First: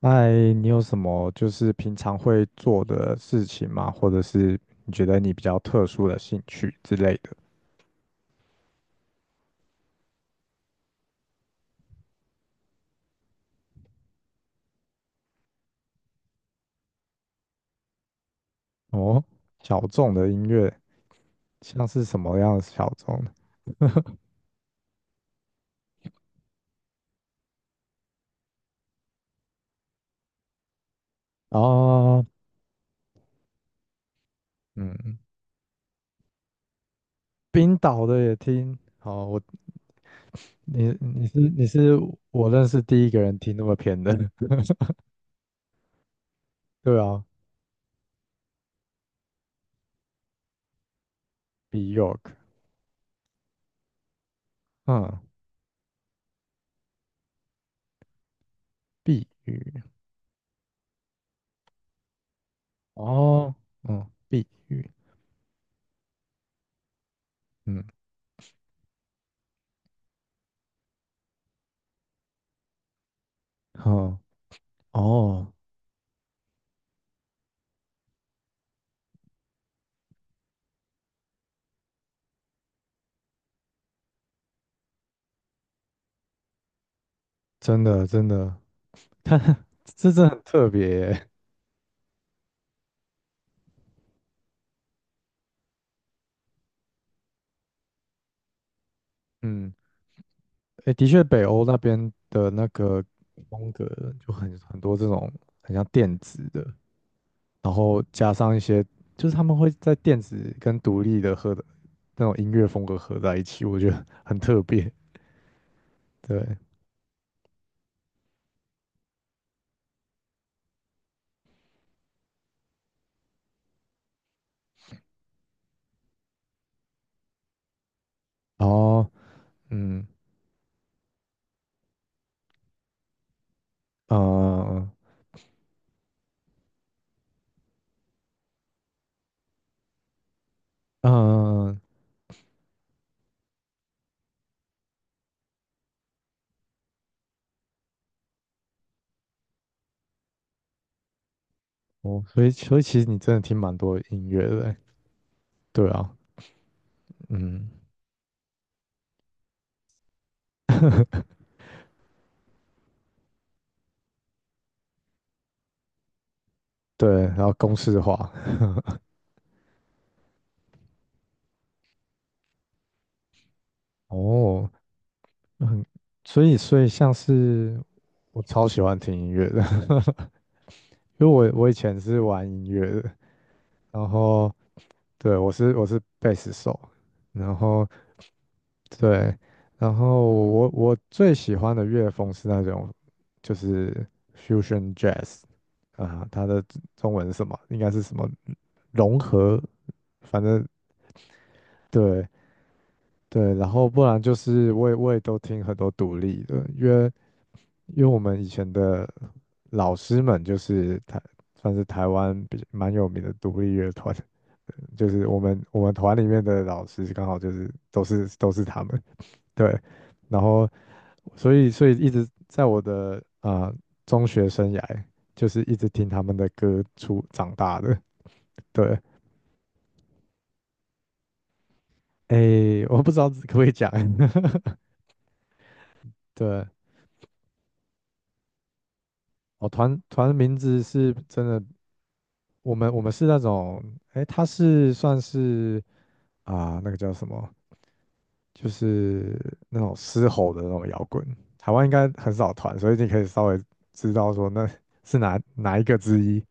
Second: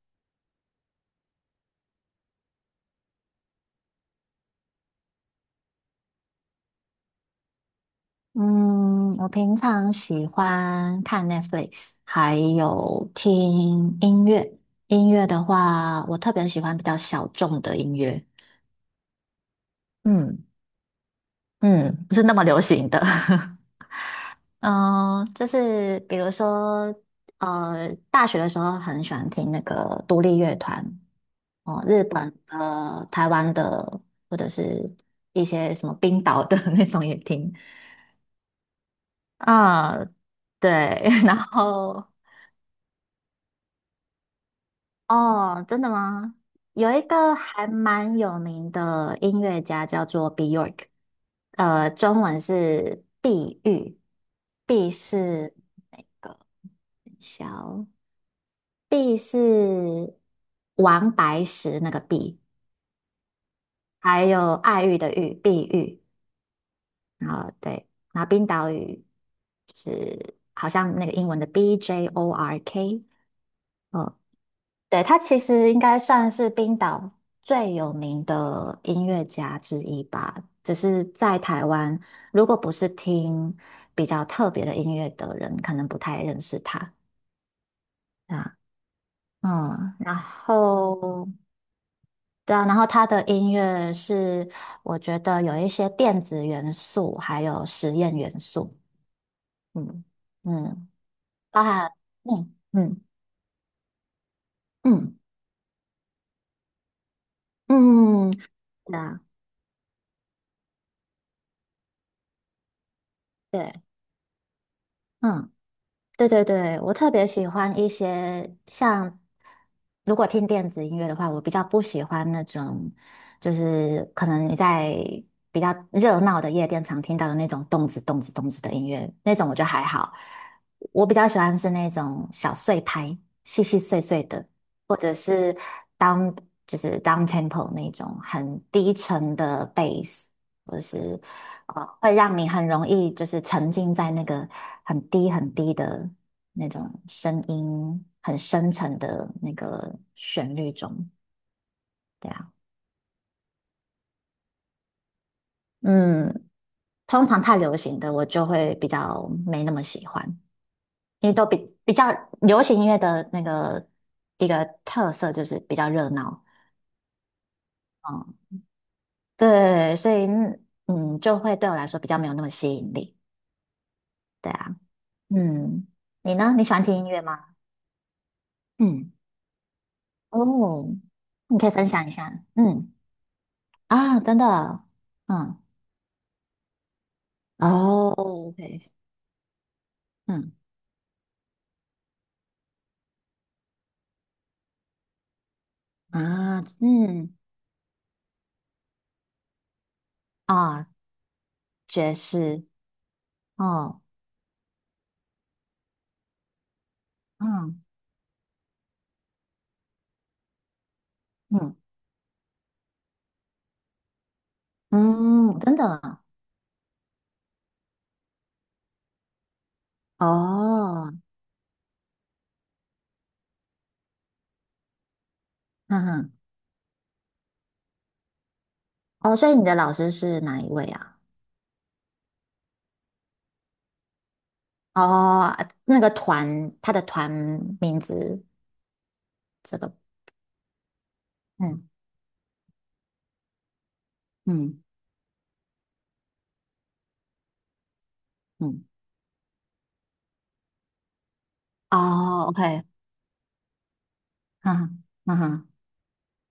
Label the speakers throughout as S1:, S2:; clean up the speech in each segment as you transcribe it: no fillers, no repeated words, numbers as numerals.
S1: 嗨，你有什么就是平常会做的事情吗？或者是你觉得你比较特殊的兴趣之类的？
S2: 嗯，我平常喜欢看 Netflix，还有听音乐。音乐的话，我特别喜欢比较小众的音乐，
S1: 哦，小众的音
S2: 嗯
S1: 乐，像
S2: 嗯，
S1: 是
S2: 不
S1: 什
S2: 是那
S1: 么
S2: 么
S1: 样
S2: 流
S1: 的
S2: 行
S1: 小
S2: 的。
S1: 众的
S2: 嗯，就是比如说，大学的时候很喜欢听那个独立乐团，哦，日
S1: 哦，
S2: 本的、台湾的，或者是
S1: 嗯，
S2: 一些什么冰岛的 那种也听。
S1: 冰岛的也听。哦，我
S2: 嗯，对，
S1: 你 你
S2: 然
S1: 是你是
S2: 后
S1: 我认识第一个人听那么偏的，
S2: 哦，真的吗？有
S1: 对
S2: 一
S1: 啊
S2: 个还蛮有名的音乐家叫做 Bjork，中
S1: ，Bjork，
S2: 文是碧玉，碧
S1: 嗯，
S2: 是那个小，碧
S1: 碧
S2: 是
S1: 玉，
S2: 王白石那个碧，
S1: 哦，嗯，
S2: 还
S1: 碧
S2: 有爱
S1: 玉，
S2: 玉的玉，碧玉。然后
S1: 嗯，
S2: 对，然后冰岛语就是好像那个英文的 Bjork，哦
S1: 好，
S2: 对，他其
S1: 哦，
S2: 实应该算是冰岛最有名的音乐家之一吧。只是在台湾，如果不是听比较特别的音乐的人，可能不太认识他
S1: 真的。
S2: 啊。
S1: 它
S2: 嗯，
S1: 这
S2: 然
S1: 真的很特别
S2: 后
S1: 耶
S2: 对啊，然后他的音乐是我觉得有一些电子元素，还有实验元素。
S1: 嗯，
S2: 嗯嗯，
S1: 诶，的确，北
S2: 包
S1: 欧那
S2: 含
S1: 边的
S2: 嗯
S1: 那
S2: 嗯
S1: 个风格就很多这
S2: 嗯
S1: 种很像电子的，然后
S2: 嗯，
S1: 加上一些，
S2: 对啊，
S1: 就是他们会在电子跟独立的和的那种音乐风格合在一起，
S2: 对，
S1: 我觉得很特别。
S2: 嗯对对
S1: 对，
S2: 对，我特别喜欢一些像，如果听电子音乐的话，我比较不喜欢那种，就是可能你在比较热闹的夜店常听到的那种动子动子动子
S1: 然
S2: 的音
S1: 后，
S2: 乐，那种我觉得还
S1: 嗯，
S2: 好。我比较喜欢是那种小碎拍，细细碎碎的，
S1: 呃，
S2: 或者是 down 就是 down tempo 那种很低沉的 bass，或者是
S1: 嗯，
S2: 哦，会让你很容易就是沉浸在那个很低很低的那种声音，很深沉的那个旋律中。
S1: 哦，
S2: 对
S1: 所以，
S2: 啊，
S1: 所以其实你真的听蛮多音乐的耶，对啊，
S2: 嗯，通常太
S1: 嗯，
S2: 流行的我就会比较没那么喜欢，因为都比较流行音乐的一个特色就是比较热闹，
S1: 对，然后公式化，
S2: 嗯，对，所以就会对我来说比较没有那么吸引力。对
S1: 哦，
S2: 啊，
S1: 很
S2: 嗯，你
S1: 所
S2: 呢？
S1: 以，
S2: 你喜
S1: 所
S2: 欢
S1: 以
S2: 听音
S1: 像
S2: 乐吗？
S1: 是我超喜欢
S2: 嗯。
S1: 听音乐的，
S2: 哦，
S1: 因为我
S2: 你可
S1: 我
S2: 以
S1: 以
S2: 分
S1: 前
S2: 享一
S1: 是
S2: 下，
S1: 玩音乐
S2: 嗯
S1: 的，然
S2: 啊，真
S1: 后
S2: 的，
S1: 对我
S2: 嗯，
S1: 是我是贝斯手，然后
S2: 哦，OK，
S1: 对，然后
S2: 嗯
S1: 我最喜欢的乐风是那种就是 fusion jazz 啊，它
S2: 啊，
S1: 的中文是
S2: 嗯
S1: 什么？应该是什么融合，反正
S2: 啊，爵
S1: 对，
S2: 士，
S1: 对，然后
S2: 哦，
S1: 不然就是我也都听很多独立的，因为
S2: 嗯
S1: 因为我们以前的老师们就是算
S2: 嗯
S1: 是台湾比蛮有名的独立乐团，就是我
S2: 嗯，
S1: 们
S2: 真
S1: 我
S2: 的
S1: 们团
S2: 啊
S1: 里面的老师刚好就是都是他们，对，然后
S2: 哦，
S1: 所以所以一直在我的中学生涯就是一直
S2: 嗯
S1: 听他
S2: 哼，
S1: 们的歌出长大的，对，
S2: 哦，所以你的老师是哪一位啊？
S1: 诶，我不知道可不可以讲，
S2: 哦，那个
S1: 对。
S2: 团，他的团名字，
S1: 哦，
S2: 这个，
S1: 团名字是真的
S2: 嗯
S1: 我们是那种，哎，他
S2: 嗯
S1: 是算是那个叫什么，就
S2: 嗯，
S1: 是那种嘶吼的那种摇滚。台湾应该很
S2: 哦
S1: 少团，
S2: ，OK，
S1: 所以你可以稍微知道说那
S2: 嗯哼
S1: 是哪
S2: 嗯哼，
S1: 哪一个之一，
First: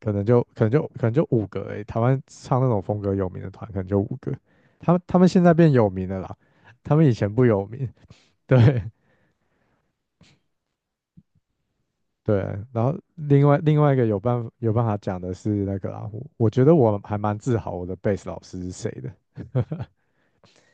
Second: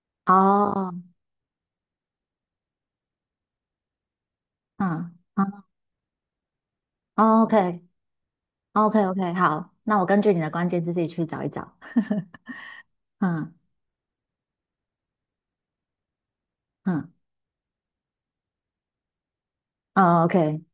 S1: 可能就可能就
S2: 哦，
S1: 可能就五个台湾唱那种风格有名的团，可能就五个。他们他
S2: 嗯。
S1: 们现在
S2: 嗯
S1: 变有名了啦，他们以前不
S2: o
S1: 有
S2: k
S1: 名。对
S2: OK OK，好，那我根据你的关键字自己去找一找。
S1: 对，然后另
S2: 嗯
S1: 外另外一个有办法讲的是那个啦，我觉得我
S2: 嗯，
S1: 还蛮自豪我的贝斯老师是谁的。
S2: 哦 OK，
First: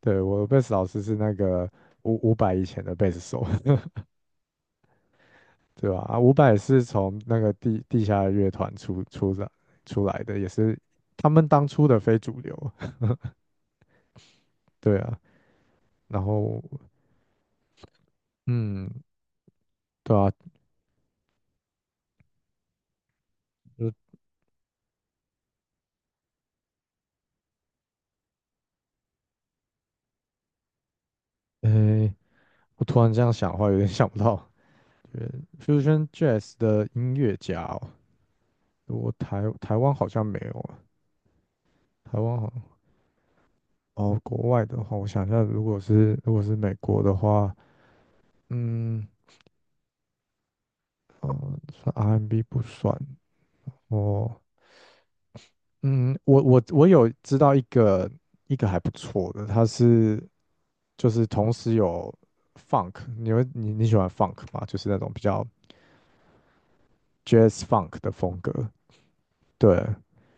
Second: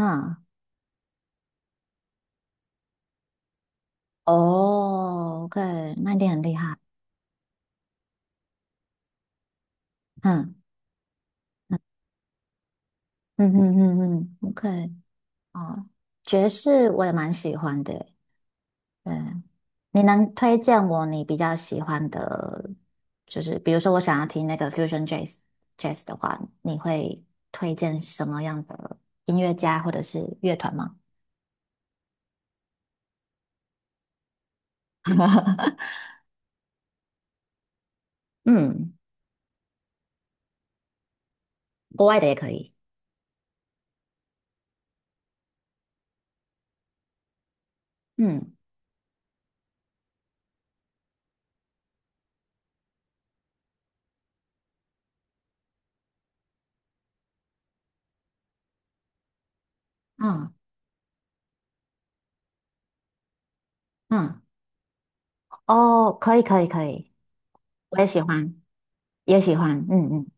S1: 对，我的贝斯老师是那个五百以前的贝斯手，
S2: 哦 OK，
S1: 对吧？
S2: 那
S1: 啊，
S2: 一定
S1: 五
S2: 很厉
S1: 百
S2: 害。
S1: 是从那个地下乐团出来出来的，也
S2: 嗯
S1: 是他们当初的非主流，
S2: 嗯嗯嗯嗯，OK，
S1: 对啊。
S2: 哦，
S1: 然
S2: 爵
S1: 后，
S2: 士我也蛮喜欢的耶。
S1: 嗯，
S2: 对，你
S1: 对
S2: 能
S1: 啊，
S2: 推荐我你比较喜欢的，就是比如说
S1: 就
S2: 我想要听那个 Fusion Jazz 的话，你会推荐什么样的音乐家或者是乐团吗？
S1: 诶，我突然这样想的话，有点想不到，对，Fusion Jazz 的音乐家哦，
S2: 嗯，
S1: 我台湾好像没有啊，
S2: 国
S1: 台
S2: 外的也
S1: 湾
S2: 可
S1: 好
S2: 以。
S1: 哦，国外的话，我想一下，如果是美国的话，
S2: 嗯
S1: 嗯，哦，算 R&B 不算。哦，嗯，我有知道一个还不错的，他是
S2: 嗯
S1: 就是同时有 funk，你你喜欢 funk
S2: 嗯。
S1: 吗？就是那种比较
S2: 哦，可以可以可以，
S1: jazz funk
S2: 我也
S1: 的
S2: 喜
S1: 风格，
S2: 欢，也喜
S1: 对，
S2: 欢，嗯嗯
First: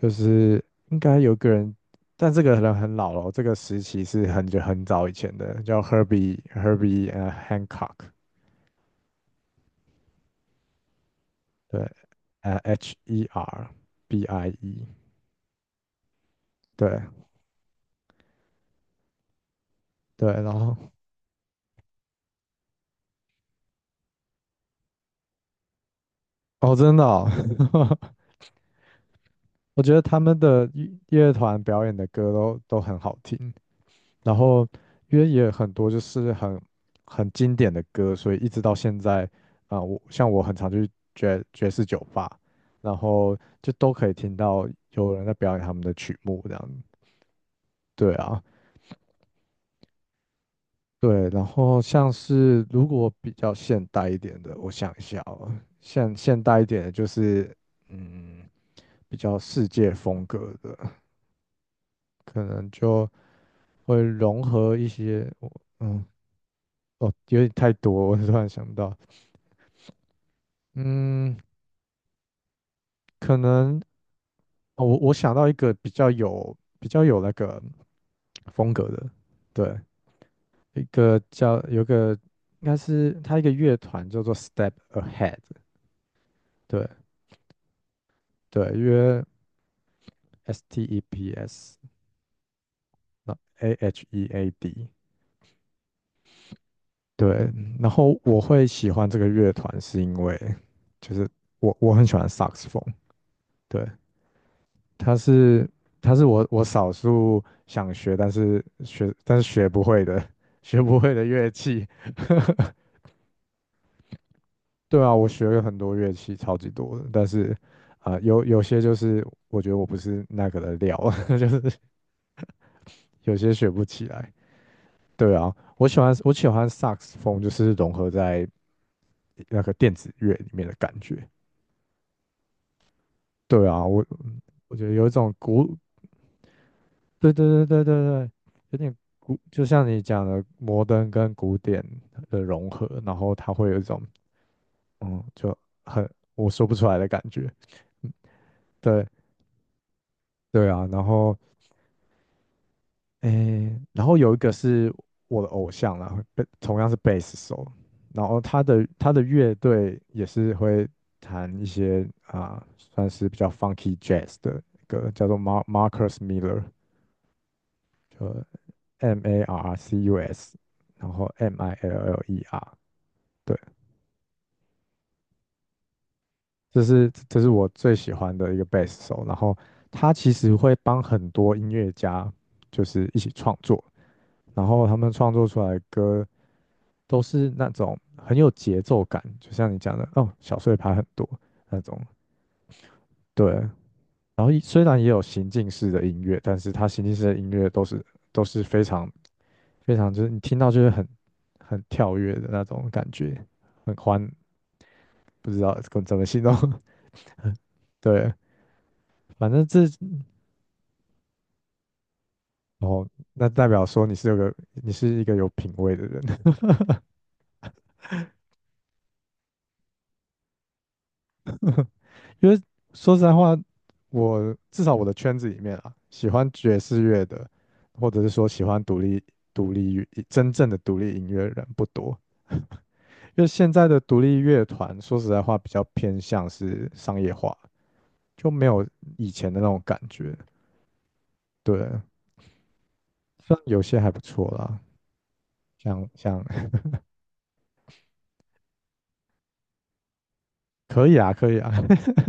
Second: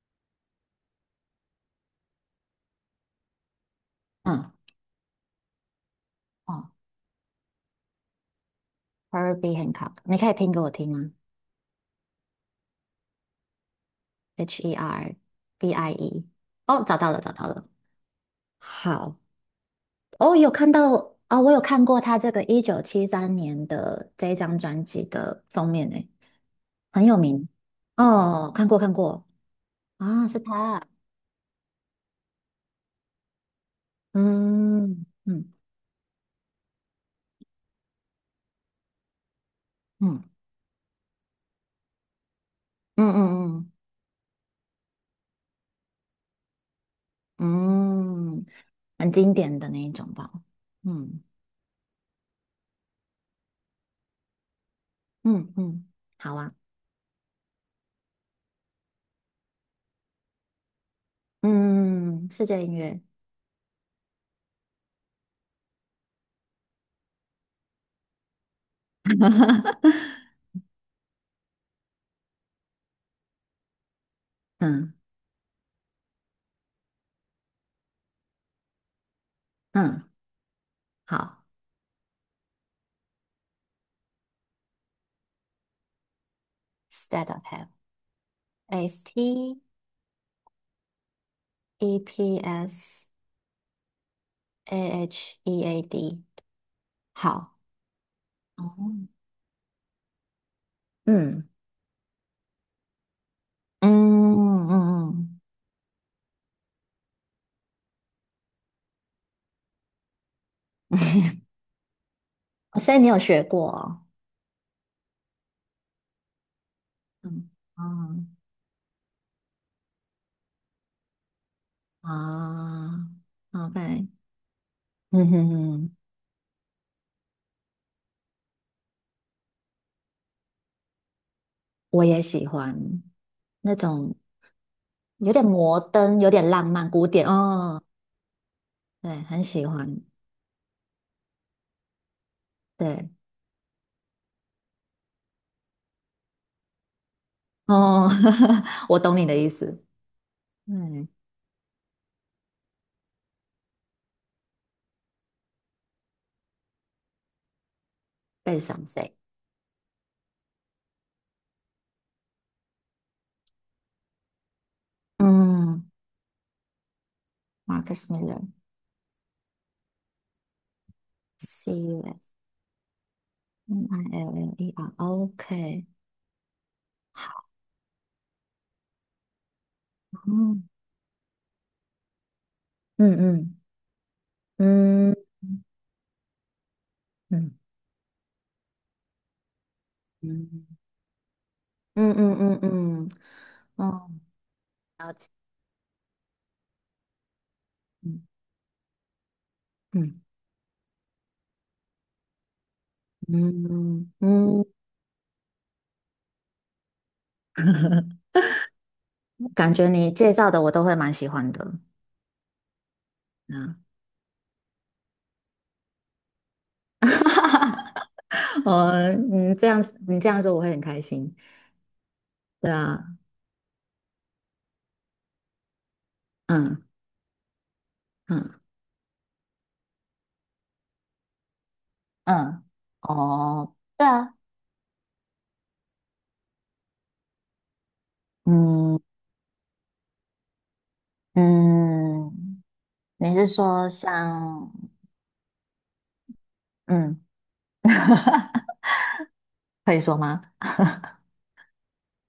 S1: 就是应该有个人，但这个人很老了，这个时期是很
S2: 嗯，
S1: 久很早以前的，叫 Herbie
S2: 哦
S1: Herbie 呃 Hancock，
S2: ，Herbie Hancock，你可以拼给我听吗
S1: 对，呃 H E R B I
S2: ？H E
S1: E，
S2: R B I E，哦，找
S1: 对
S2: 到了找到了，好，
S1: 对，
S2: 哦，有
S1: 然
S2: 看
S1: 后
S2: 到啊、我有看过他这个1973年的这一张专辑的封面诶，
S1: 哦真的
S2: 很有
S1: 哦
S2: 名，哦，看过看过，
S1: 我觉得他
S2: 啊，是
S1: 们的
S2: 他，
S1: 乐团表演的歌都很好听，然后
S2: 嗯
S1: 因为也
S2: 嗯
S1: 很多就是很很经典的歌，所以一直到现在我
S2: 嗯
S1: 像我很常去爵士酒吧，然
S2: 嗯嗯
S1: 后就
S2: 嗯
S1: 都可以听到有人在表演他们的曲目这样。对啊，
S2: 嗯，很经典的那一种吧，嗯。
S1: 对，然后像是如果比较现代一点的，我想一下哦，
S2: 嗯嗯，好
S1: 现
S2: 啊，
S1: 代一点的就是嗯比较世界风格的。
S2: 嗯，
S1: 可
S2: 世界
S1: 能
S2: 音乐，
S1: 就会融合一些，我嗯，哦，有点太多，我突然想到，嗯，可能哦，
S2: 嗯
S1: 我想到一个比较有比较有那个风格的，对，
S2: 嗯，
S1: 一个
S2: 好
S1: 叫有个应该是它一个乐团叫做 Step Ahead，对
S2: ，State of h e a l t
S1: 对，
S2: S
S1: 约
S2: T
S1: S T E P S
S2: E P S
S1: 那 A H E A D，
S2: A H E A D，
S1: 对，
S2: 好，
S1: 然后我会喜
S2: 哦，
S1: 欢这个乐团是因为就是
S2: 嗯
S1: 我很喜欢萨克斯风，对，
S2: 嗯嗯
S1: 它
S2: 嗯，
S1: 是它是我少数想学，但是学不会的 学不会的
S2: 嗯
S1: 乐器。
S2: 所以你有学过哦，
S1: 对啊，我学了很多乐器，超级多的，但
S2: 嗯
S1: 是
S2: 哦
S1: 有些就是我觉得我不是那个的料，就是
S2: 啊
S1: 有些学不起
S2: ，OK，
S1: 来。
S2: 嗯
S1: 对
S2: 哼
S1: 啊，我
S2: 哼，
S1: 喜欢我喜欢萨克斯风，就是融合在那个电子乐里面的感觉。
S2: 我也喜欢
S1: 对
S2: 那
S1: 啊，我
S2: 种
S1: 嗯我觉得有一
S2: 有
S1: 种
S2: 点
S1: 古
S2: 摩登、有点浪漫、古典，
S1: 对对
S2: 哦，
S1: 对对对对，有点
S2: 对，
S1: 古，
S2: 很
S1: 就
S2: 喜
S1: 像
S2: 欢，
S1: 你讲的摩登跟古典的融合，
S2: 对。
S1: 然后它会有一种嗯，就很我说不出来的感觉。
S2: 哦，
S1: 嗯
S2: 我
S1: 对
S2: 懂你的意思。
S1: 对啊，然
S2: 嗯，
S1: 后诶，然后有一个是我的偶像啦，同样是贝斯手，然后
S2: 背
S1: 他
S2: 上
S1: 的他
S2: 谁？
S1: 的乐队也是会弹一些算是比较 funky jazz 的歌，叫做
S2: 嗯
S1: Marcus Miller。
S2: ，Marcus Miller，C
S1: M A R R C U S，然后
S2: U
S1: M I L L
S2: S
S1: E R，对，
S2: Miller，OK。
S1: 这是我最喜欢的一个贝斯手。然后他其实
S2: 嗯
S1: 会帮很多音乐家就是
S2: 嗯
S1: 一起创
S2: 嗯
S1: 作，然后他们
S2: 嗯
S1: 创作出来的歌都是
S2: 嗯，
S1: 那种很有节奏感，就像你讲的哦，小碎
S2: 嗯
S1: 拍很多那种。
S2: 嗯嗯嗯嗯，
S1: 对，
S2: 哦
S1: 然后虽然也有行进式的音乐，但是它行进式的音乐
S2: 嗯
S1: 都是非常
S2: 嗯
S1: 就是你听到就是很很跳跃的那种感觉，很
S2: 嗯
S1: 欢
S2: 嗯，
S1: 不知道怎么形容。对，反正
S2: 感
S1: 这
S2: 觉你介绍的我都会蛮喜欢的。
S1: 哦，那代
S2: 嗯，
S1: 表说你是一个有品味的人，
S2: 我嗯这样你这样说我会很开心。
S1: 因为
S2: 对啊，
S1: 说实在话，我至少我的圈子里面啊，喜欢爵
S2: 嗯
S1: 士乐的，或者是说
S2: 嗯
S1: 喜欢独立乐真正的独立音乐的人不多，
S2: 嗯，
S1: 因为现
S2: 哦，
S1: 在的
S2: 对
S1: 独
S2: 啊，
S1: 立乐团说实在话比较偏向是商业化，就没有
S2: 嗯。
S1: 以前的那种感觉。对，
S2: 嗯，你是
S1: 虽然有
S2: 说
S1: 些还不错
S2: 像，
S1: 啦，像像
S2: 嗯，可以说吗？
S1: 可以啊，可以啊。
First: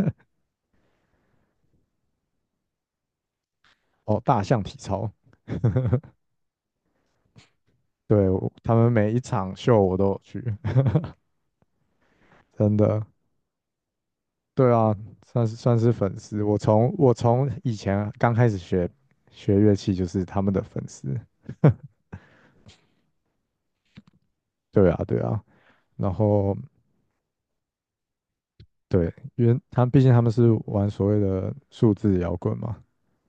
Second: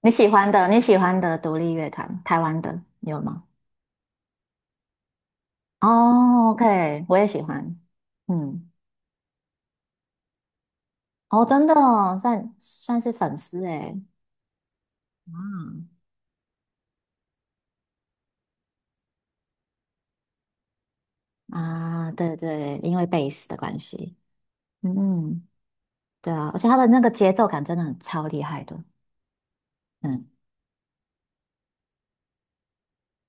S2: 你喜欢的独立乐团，台湾的你有吗？
S1: 哦，大象体操，
S2: 哦，OK，我也喜欢。
S1: 对，我
S2: 嗯，
S1: 他们每一场秀我都有去，
S2: 哦，真的哦，算
S1: 真
S2: 算
S1: 的，
S2: 是粉丝诶。
S1: 对啊，算是算
S2: 嗯
S1: 是粉丝。我从以前刚开始学乐器就是他们的粉丝，
S2: 啊，对对，因为贝斯的关系。
S1: 对啊。
S2: 嗯，
S1: 然
S2: 对啊，
S1: 后
S2: 而且他们那个节奏感真的很超厉害的。
S1: 对，因为他们毕竟他
S2: 嗯
S1: 们是玩所谓的数字摇滚嘛，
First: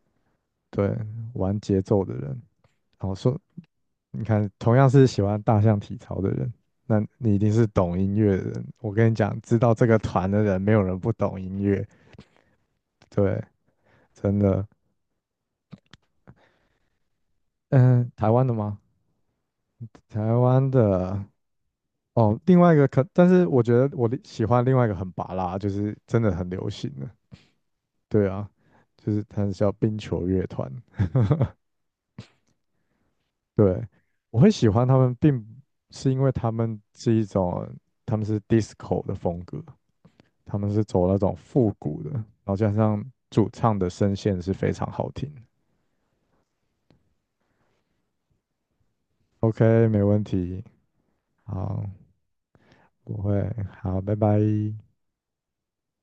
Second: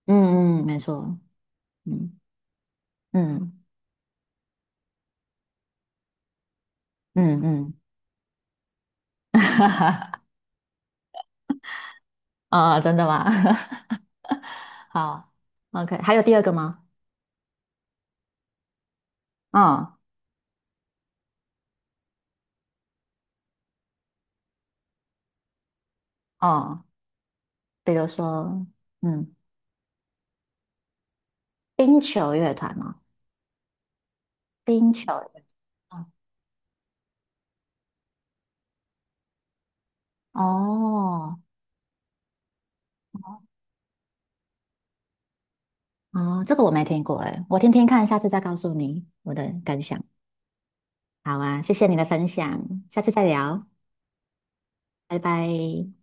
S2: 嗯嗯，没
S1: 对，
S2: 错。
S1: 玩节奏的
S2: 嗯
S1: 人。然后说，
S2: 嗯
S1: 你看，同样是喜欢大象体操的人，那你一
S2: 嗯嗯，
S1: 定是
S2: 嗯
S1: 懂音乐的人。我跟你讲，知道这个团的人，没有人不懂音乐，
S2: 啊，真的吗？
S1: 对，真的。
S2: 好，OK，还有第二个吗？
S1: 嗯，台湾的吗？
S2: 嗯
S1: 台湾的哦，另外一个可，但是我觉得我的喜欢另外一个很拔辣，就是真的很流
S2: 哦，
S1: 行的，
S2: 比如
S1: 对啊，
S2: 说，
S1: 就是
S2: 嗯，
S1: 它是叫冰球乐团，
S2: 冰球乐团哦，
S1: 对，我会喜欢
S2: 冰
S1: 他
S2: 球
S1: 们，
S2: 乐
S1: 并不是
S2: 团，
S1: 因为他们是一种，他们是 disco 的风格，他们是走那种
S2: 哦
S1: 复古的，然后加上主唱的声线是非常好听的。
S2: 哦，哦这个我没听过诶，我听听看，下次再告诉你我的感
S1: OK，没
S2: 想。
S1: 问题，
S2: 好啊，谢
S1: 好，
S2: 谢你的分享，下次
S1: 不
S2: 再
S1: 会，
S2: 聊，
S1: 好，拜拜。
S2: 拜拜。